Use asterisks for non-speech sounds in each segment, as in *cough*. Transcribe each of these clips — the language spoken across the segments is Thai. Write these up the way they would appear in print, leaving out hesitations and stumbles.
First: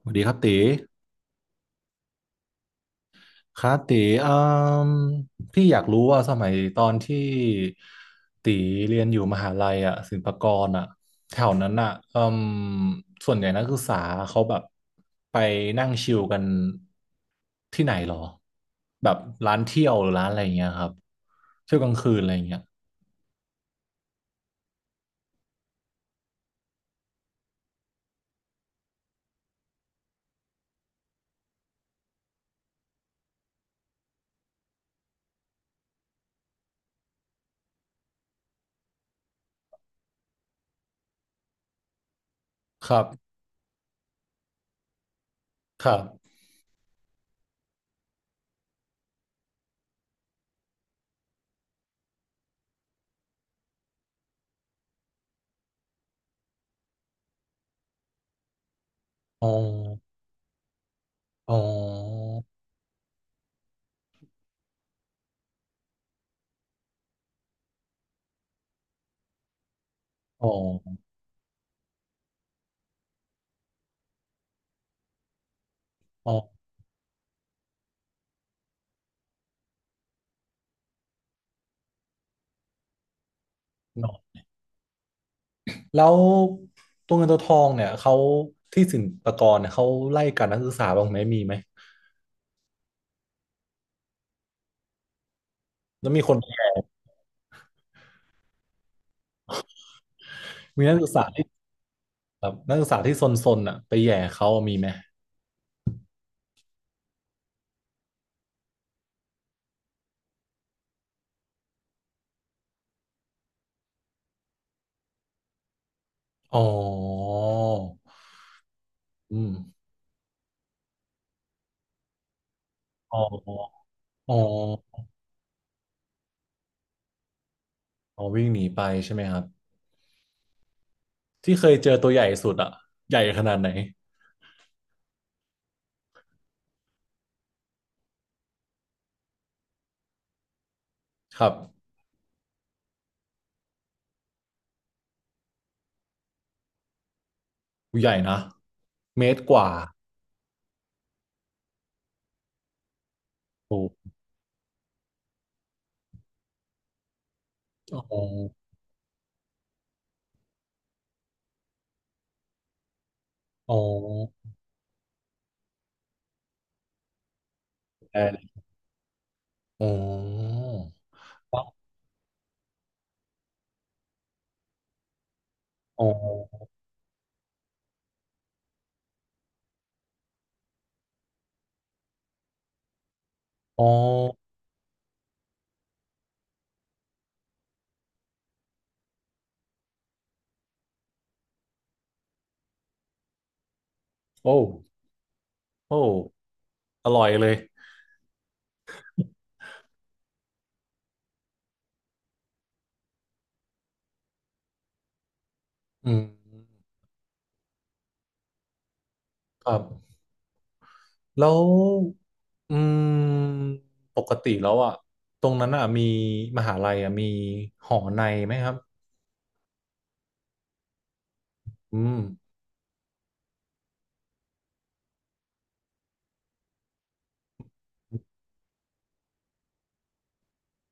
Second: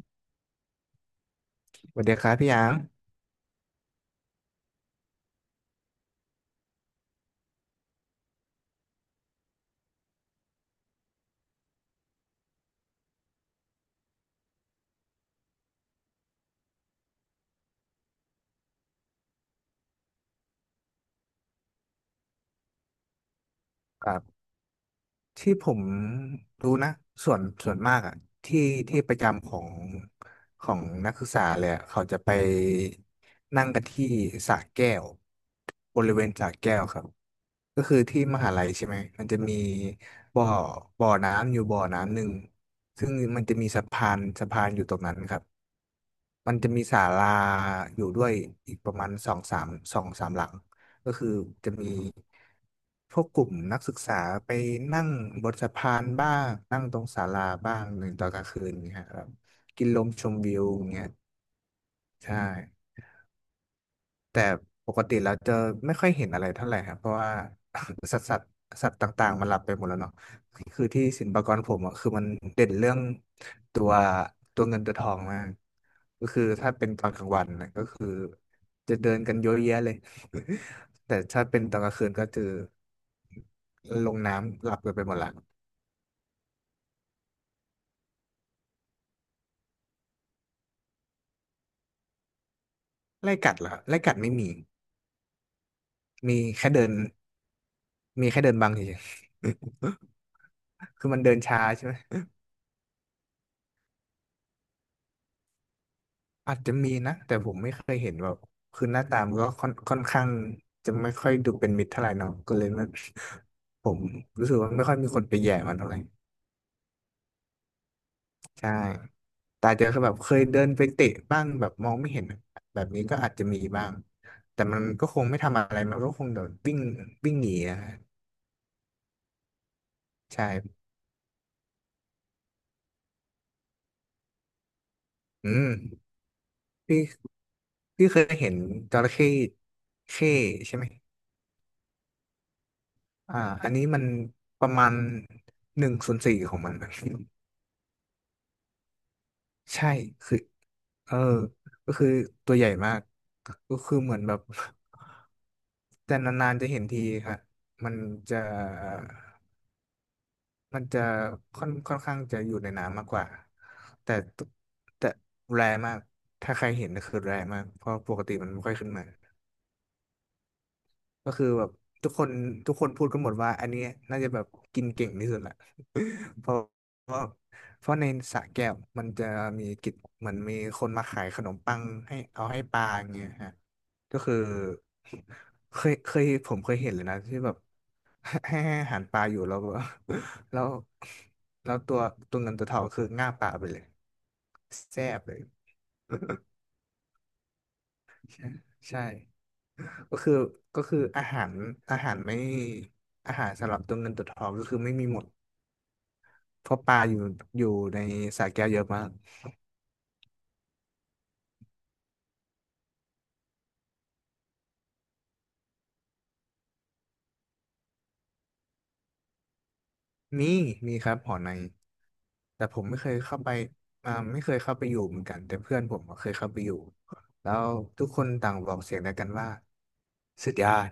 สวัสดีครับตีสวัสดีครับพี่ยางครับตีอืมพี่อยากรู้ว่าสมัยตอนที่ตีเรียนอยู่มหาลัยอ่ะศิลปากรอ่ะแถวนั้นอ่ะอืมส่วนใหญ่นักศึกษาเขาแบบไปนั่งชิลกันที่ไหนหรอแบบร้านเที่ยวหรือร้านอะไรอย่างเงี้ยครับเที่ยวกลางคืนอะไรอย่างเงี้ยครับที่ผมรู้นะส่วนมากอ่ะที่ที่ประจำของนักศึกษาเลยอะเขาจะไปนั่งกันที่สระแก้วบริเวณสระแก้วครับก็คือที่มหาลัยใช่ไหมมันจะมีบ่อบ่อน้ำอยู่บ่อน้ำหนึ่งครัซึ่งบมันจะมีสะพานอยู่ตรงนั้นครับ ครับมันจะมีศาลาอยู่ด้วยอีกประมาณสองสามหลังก็คือจะมีพวกกลุ่มนักศึกษาไปนั่งบนสะพานบ้างนั่งตรงศาลาบ้างหนึ่งตอนกลางคืนเงี้ยครับอ๋อกินลมชมวิวเงี้ยอ๋อใช่ แต่ปกติเราจะไม่ค่อยเห็นอะไรเท่าไหร่ครับเพราะว่า *coughs* *laughs* สัตว์สัตว์สัตว์ต่างๆมันหลับไปหมดแล้วเนาะอ๋คืออที่ศิลปากรผมอ่ะคือมันเด่นเรื่องตัวตัวเงินตัวทองมากก็คืออ๋ถ้าเป็นตอนกลางวันนะก็คือจะเดินกันเยอะแยะเลย *laughs* แต่ถ้าเป็นตอนกลางคืนก็คือลงอ น้ำหลับกันไปหมดละแล้วตัวเงินตัวทองเนี่ยเขาที่ศิลปากรเนี่ยเขาไล่กัดนักศึกษาบ้างไหมมีไหมไล่กัดเหรอไล่กัดไม่มีแล้วมีคมีนแค่เดินมีแค่เดินบังเฉยมีๆ นัก *laughs* คืศึอกมันษาเดินที่ช้าใช่ไหม แบบนักศึกษาที่ซนๆอ่ะไปแหย่เขามีไหมอาจจะมีนะแต่ผมไม่เคยเห็นแบบคือหน้าตามนก็ค่อนข้างจะไม่ค่อยดูเป็นมิตรเท่าไหร่เนาะก็เลยมันผมรู้สึกว่าไม่ค่อยมีคนไปแย่มันเท่าไหร่อ๋อใช่อืมแต่อาจจะแบบเคยเดินไปเตะบ้างแบบมองไม่เห็นแบบนี้ก็อ๋อาจจะมีอบ้างอ๋อแต่มันก็คงไม่ทำอะไรมันก็คงเดี๋ยววิ่งวิ่งหนีอะอ๋อวิ่งหนีไปใช่ไหมครับใช่ที่เคยเจอตัวใหญ่สุดอ่ะใหญ่ขนาดไหนอืมพี่พี่เคยเห็นจระเข้เข้ใช่ไหมครับอ่าอันนี้มันประมาณหนึ่งส่วนสี่ของมัน ใหญ่นะเมตรกว่าใช่คือเออก็คือตัวใหญ่มากโอก็คือ้เหมือนแบบ *laughs* แต่นานๆจะเห็นทีครับมันอ๋อจะมันจะค่อนข้างจะอยู่ในน้ำมากกว่าอ๋อแต่ตัวแต่แรร์มากถ้าใครเห็นก็คือแรร์มากเพราะปกติมันไไม่ค่อยขึ้นมาอร์ก็คืออ๋อแบบทุกคนทุกคนพูดกันหมดว่าอันเนี้ยน่าจะแบบกินเก่งที่สุดละ อ๋เพอราะเพราะเพราะในสระแก้วมันจะมีกิจเหมือนมีคนมาขายขนมปังให้เอาให้ปลาอย่างเงี้ยฮะอ๋อก็คือเคยเคยผมเคยเห็นเลยนะที่แบบ *laughs* ให้อาหารปลาอยู่แล้วแบบ *laughs* แล้วแล้วตัวเงินตัวทองคือง่าบปลาไปเลยโอ้แซ่บเลย โอ้อร่อยเลย *laughs* ใช่ใช่ก็คือก็คืออาหารอาหารไม่อาหารสำหรับตัวเงินตัวทองก็คือไม่มีหมดอืมเพราะปลาอยู่ในสระแก้วเยอะมาก ครับแล้วอืมปกติแล้วอ่ะตรงนั้นอ่ะมีมหาลัยอ่ะมีหอในไหมครับมีมีครับหอในอืมแต่ผมไม่เคยเข้าไปไม่เคยเข้าไปอยู่เหมือนกันแต่เพื่อนผมก็เคยเข้าไปอยู่แล้วทุกคนต่างบอกเสียงเดียวกันว่าสุดยอด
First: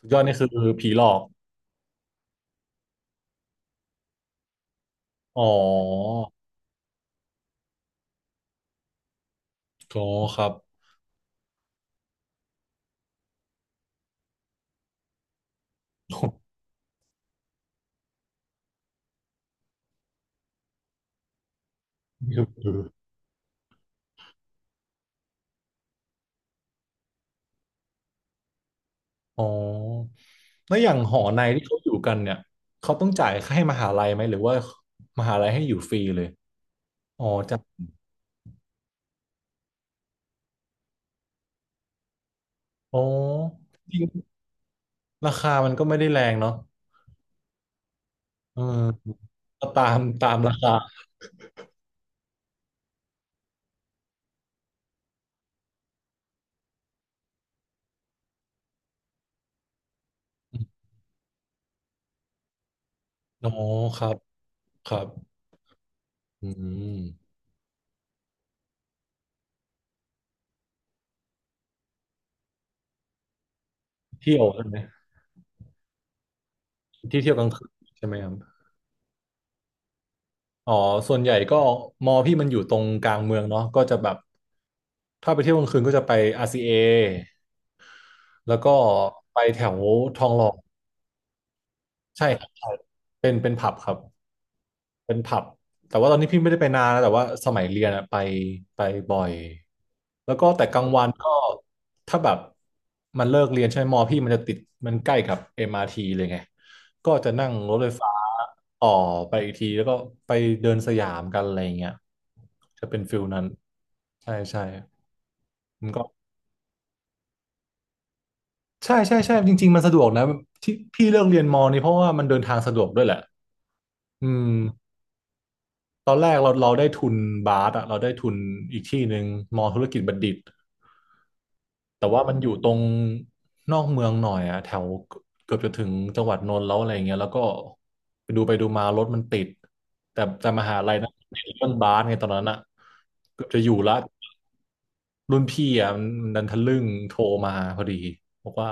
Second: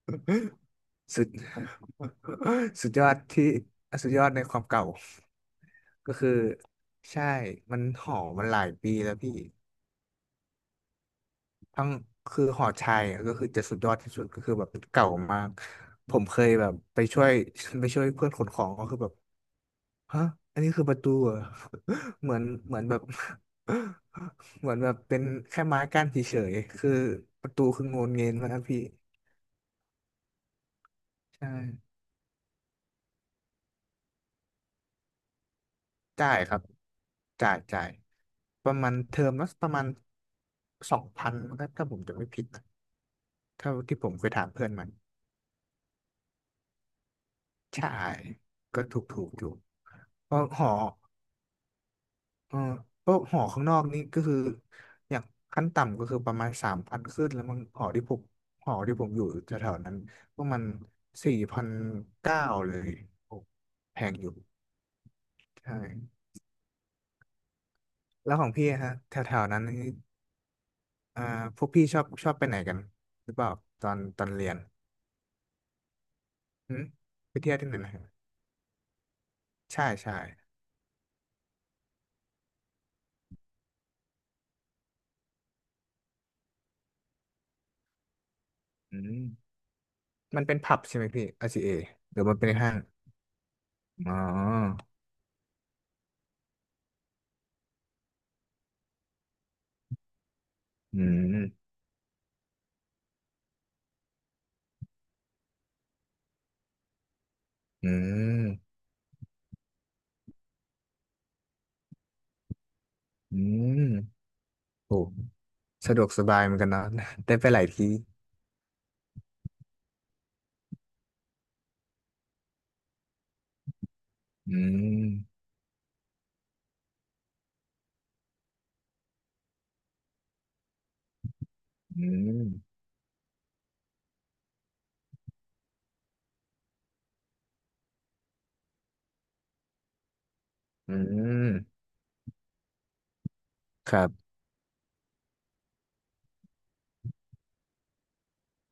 สุดยอดนี่คือผีหลอ *laughs* กสุด *laughs* สุดยอดที่สุดยอดในความเก่าอ๋อก็คือใช่มันหอมันหลายปีแล้วพี่ก็ครับ ทั้งคือหอชัยอะก็คือจะสุดยอดที่สุดก็คือแบบเก่ามากผมเคยแบ *laughs* บไปช่วย *laughs* ไปช่วยเพื่อนขนของก็คือแบบ ฮะอันนี้คือประตูเหรอ *laughs* นี่คืเหอมือนแบบ *laughs* เหมือนแบบเป็นแค่ไม้กั้นเฉยๆคือประตูคืองนเงินมานะพี่ อ๋อแล้วอย่างหอในใช่ที่เขาอยู่กันเนี่ยเขาต้องจ่ายค่าให้มหาลัยไหมหรือว่ามหาลัยให้อยู่ฟรีเลยจ่ายครับอ๋อจ่าจ้ะยจ่าย ประมาณเทอมละประมาณ2,000ถ้าผมจะไม่ผิดนะอ๋อเท่าจที่ริผงมเคยถามเพื่อนมันราคามันก็ไม่ได้แรงเนาะใช่ เออก็ถูกอยู่ก็ตามตาเพมราะราหคา อ เออพวกหอข้างนอกนี่ก็คืออย่างขั้นต่ำก็คือประมาณ3,000ขึ้นแล้วมันหอที่ผมอยู่แถวๆนั้นก็มัน4,900เลยโอ้อ๋อแพครังบอยู่ครับใช่อืมแล้วของพี่อะฮะแถวๆนั้นนี่อ่าพวกพี่ชอบไปไหนกันหรือเปล่าตอนเที่ยวเรียนใช่ไหมหืมที่เที่ยไปวกลางเที่ยวคืที่นไหนนะฮะใช่ไหมครับใช่ใช่อ๋อส่วนใหญ่ก็มอพี่มันอยู่ตรงกลางเมืองเนาะก็จะแบบถ้าไปเที่ยวกลางคืนก็จะไป RCA แล้วก็อืไปมแถวทองหมัล่นอเป็นผับใช่ไหมพี่ r เ a หรือใช่มันครัเป็บนใช่ห้างเป็นผับครับ อ๋อเป็นผับแต่ว่าตอนนี้พี่ไม่ได้ไปนานนะแต่ว่าสมัยเรียนอะไปไปบ่อยแล้วก็แต่กลางอืวันก็มถ้าแบบมันเลิกเรียนใช่ไหมมอพี่มันจะติดมันใกล้กับ MRT เลยไงก็จะนั่งรถไฟอืฟ้ามต่อไปอีกทีแล้วก็ไปเดินสยามกันอะไรอย่างเงี้ยจะเป็นฟิลอืนั้นมใช่ใช่โอ้ มันสะดก็วกสบายเหมือนกันเนาะ *laughs* ได้ไปหลายที่ใช่ใช่ใช่จริงๆมันสะดวกนะที่พี่เลือกเรียนมอนี่เพราะว่ามันเดินทางสะดวกด้วยแหละอืม อืมตอนแรกเราได้ทุนบาสอะเราได้ทุนอีกที่หนึ่งมอธุรกิจบัณฑิตอืแต่ว่ามันอมยู่ตรงนอกเมืองหน่อยอะแถวเกือบจะถึงจังหวัดนนท์แล้วอะไรเงี้ยแล้วก็ไปดูมารถมันติดแต่มหาลัอืยนนเรื่องมบาสไงตอนนั้นอะเกือบจะอยู่ละ ครับรุ่นพี่อ่ะมันดันทะลึ่งโทรมาพอดีบอกว่า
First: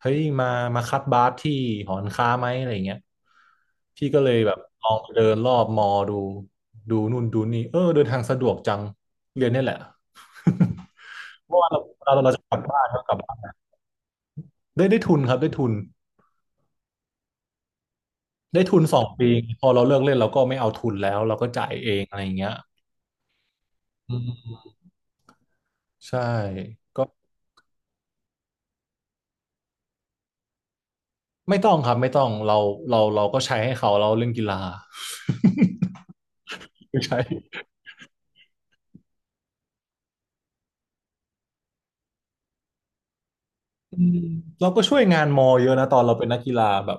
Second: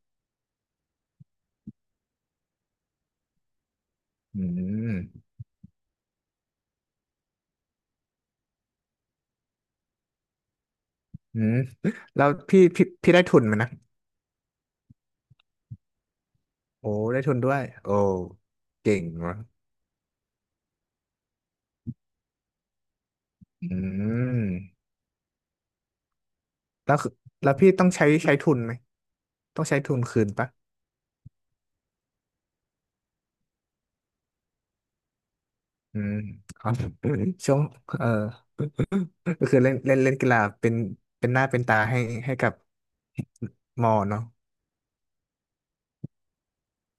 เฮ้ยมาคัดบาสที่หอการค้าไหมอะไรเงี้ยพี่ก็เลยอืแบบลองไปเดิมนรอบมอดูดูนู่นดูนี่เออเดินทางสะดวกจังเรียนเนี่ยแหละ *laughs* อืเพมราะว่าเราเราแล้วเราจะกลับบ้านเรากพี่ลับได้บ้าทุนไหมนนะได้ได้ทุนครับได้ทุนโอ้ได้ทุนด้วยโอ้ได้ทุนเก่สองงปีวะพอเราเลิกเล่นเราก็ไม่เอาทุนแล้วเราก็จ่ายเองอะไรอย่างเงี้ยอือืมมใช่แล้วก็คือแล้วพี่ต้องใช้ทุนไหมต้องใช้ทุนคืนปะไม่ต้องครับไม่ต้องเราเราก็ใช้ให้เขาเราเล่นกีฬา อืม *laughs* ครับ *laughs* ไม่ใช่ *laughs* ช่วงเออก็คือเล่นเล่นเล่นกีฬาเป็นหน้าเป็นตาให้กับมออืมเนาะเราก็ช่วยงานมอเยอะนะตอนเราเป็นนักกีฬาแบบ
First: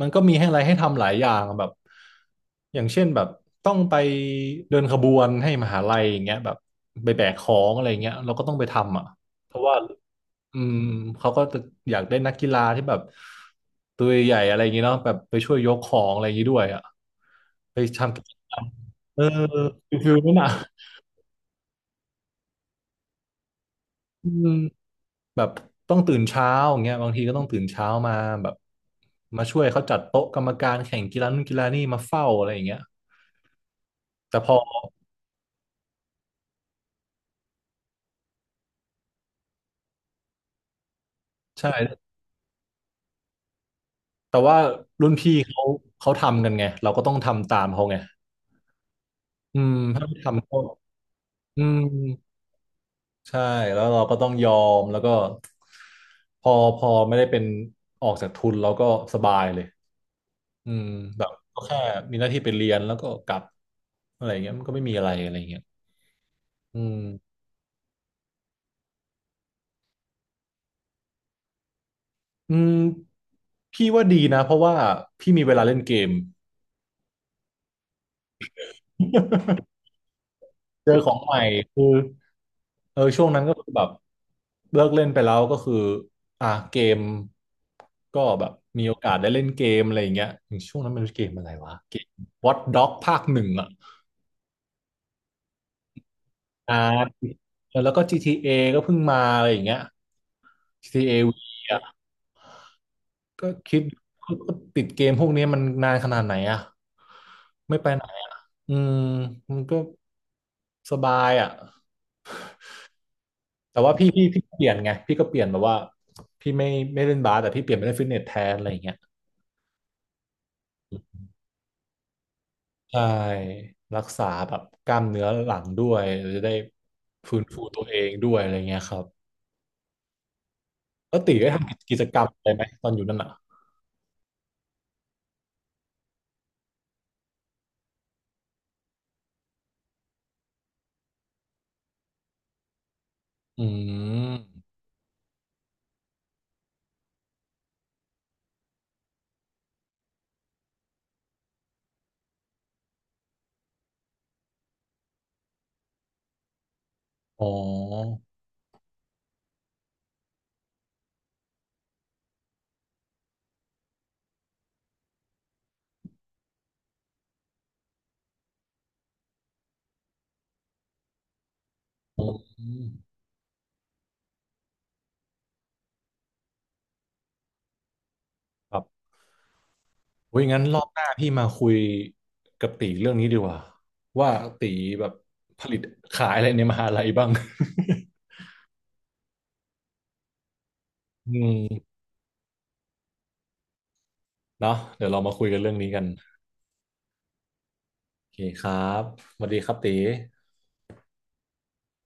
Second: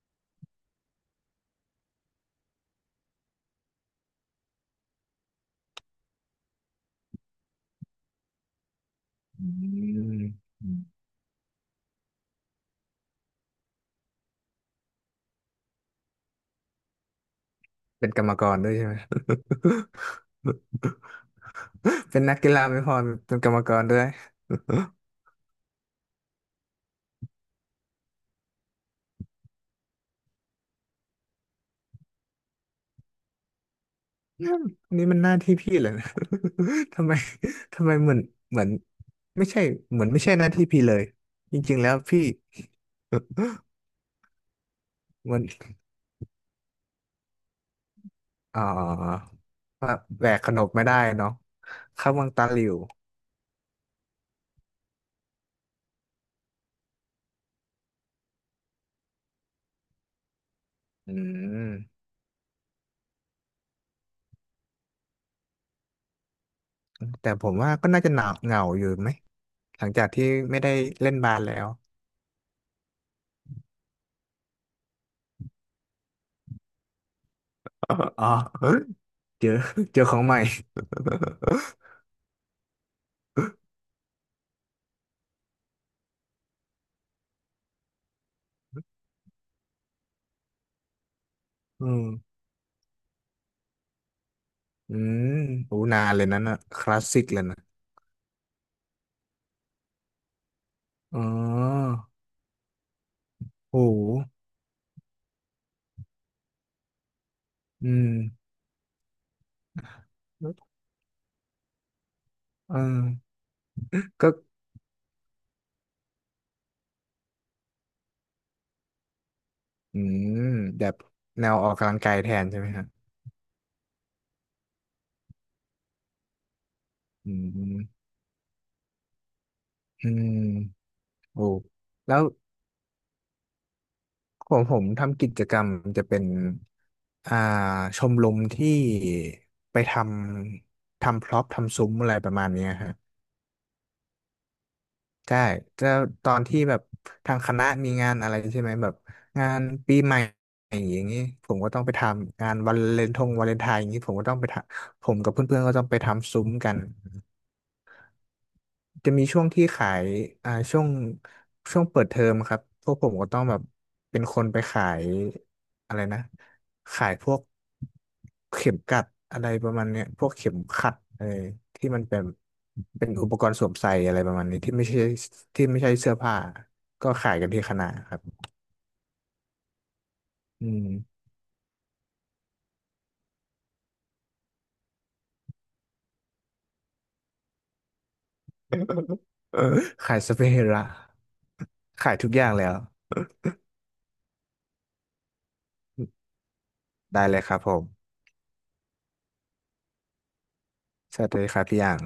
มันก็มีให้อะไรให้ทำหลายอย่างแบบอย่างเช่นแบบต้องไปเดินขบวนให้มหาลัยอย่างเงี้ยแบบไปแบกของอะไรเงี้ยเราก็ต้องไปทำอ่ะอืเพราะว่ามอืมเขาก็จะอยากได้นักกีฬาที่แบบตัวใหญ่อะไรอย่างเงี้ยเนาะแบบไปช่วยยกของอะไรอย่างงี้ด้วยอ่ะไปเป็นทำกกิรรจมกกรรรมด้วยใช่ไหม เออ *laughs* ฟิลนั้นอ่ะเป็นนักกีฬาไม่พอเป็นกรรมกรด้วย อืม แบบต้องตื่นเช้าอย่างเงี้ยบางทีก็ต้องตื่นเช้ามาแบบมาช่วยเขาจัดโต๊ะกรรมการแข่งกีฬานู่นกีฬานี่มาเฝ้าอะไรอย่างเงี้ยแต่พอ *laughs* นี่มันหน้าที่พี่เหรอนะ *laughs* ทำไม *laughs* ทำไมเหมือนไม่ใช่เหมือนไม่ใช่หน้าที่พี่เลยจริงๆแล้วใช่พี่แต่ว่ารุ่นพี่มันเขาทำกันไงเราก็ต้องทำตามเขาไงอ๋ออืมว่าถ้าไม่แหวกทำขก็นบไม่ได้เนาะอืมเข้าวังตาหลิวใช่แล้วเราก็ต้องยอมแล้วก็พอไม่ได้เป็นออกจากทุนเราก็สบายเลยอืมอืแบบก็แค่มมีหน้าที่ไปเรียนแล้วก็กลับอะไรอย่างเงี้ยมันก็ไม่มีอะไรอะไรอย่างเงี้ยอืแต่ม ผมว่าก็น่าจะหนาเหงาอยู่ไหมหลังจากที่ไม่ได้เล่นบาสแล้ว อืมพี่ว่าดีนะเพราะว่าพี่มีเวลาเล่นเกม *laughs* อ๋อ *laughs* อ๋อเจอ *laughs* *laughs* เจอของใหม่เจอของใหม่คือเออช่วงนั้นก็คือแบบเลิกเล่นไปแล้วก็คืออ่ะเกมก็แบบมีโอกาสได้เล่นเกมอะไรอย่างเงี้ยอย่างช่วงนั้นมันเกมอะไรวะอืเกมม Watch Dogs ภาคหนึ่งอ่ะอืมโหนานเลยนั้นน่ะอ่คลาสสิกาเลยนะแล้วก็ GTA ก็เพิ่งมาอะไรอย่างเงี้ย อ๋อ GTA V อ่ะก็โห คิดก็ติดเกมพวกนี้มันนานขนาดไหนอ่ะไม่ไปอืไหนมอืมมันก็ สบายอ่ะ เออแต่ว่าพี่พี่ก็พี่เปลี่ยนไงพี่ก็เปลี่ยนแบบว่าพี่ไม่เล่นบาสแต่พี่เปลี่ยนไปเล่นฟิตเนสแทนอะไรอย่างเงี้ยอืมแบบแนวออกกำลังกายแทนใช่ไหมฮะใช่รักษาแบบกล้ามเนื้อหลังด้วยเราจะได้อืฟื้นฟูตัวเอมงด้วยอะไรเงี้ยครับอืมแล้วตีโอ้ได้ทำกิจแล้กรวรมอะไรไหมตอนอยู่นั่นอ่ะของผมทำกิจกรรมจะเป็นอ่าชมรมที่ไปทำพร็อพทำซุ้มอะไรประมาณเนี้ยฮะอืมใช่จะตอนที่แบบทางคณะมีงานอะไรใช่ไหมแบบงานปีใหม่อย่างนี้ผมก็ต้องไปทำงานวันวาเลนไทน์อย่างนี้ผมก็ต้องไปทำผมกับเพื่อนๆก็ต้องไปทำซุ้มกัน อ๋อจะมีช่วงที่ขายอ่าช่วงเปิดเทอมครับพวกผมก็ต้องแบบเป็นคนไปขายอะไรนะขายพวกเข็มกลัดอะไรประมาณเนี้ยพวกเข็มขัดเออที่มันอืมเป็นอุปกรณ์สวมใส่อะไรประมาณนี้ที่ไม่ใช่เสื้อผ้าก็ขายกันที่คณะครับครับโอ้ยงั้นอืรอม บหน้าพี่มาคุยกับตีเรื่องนี้ดีกว่าว่าตีแบบผลิตขายอะไรในมหาลัยบ้าง *laughs* *laughs* เออขายสเปรย์ละอืม ขายทุกอย่างแล้วเนาะเดี๋ยวเรามาคุยกันเรื่องนี้กันได้เลยครับผมโอเคครับสวัสดีครับตีสวัสดีครับพี่อย่าง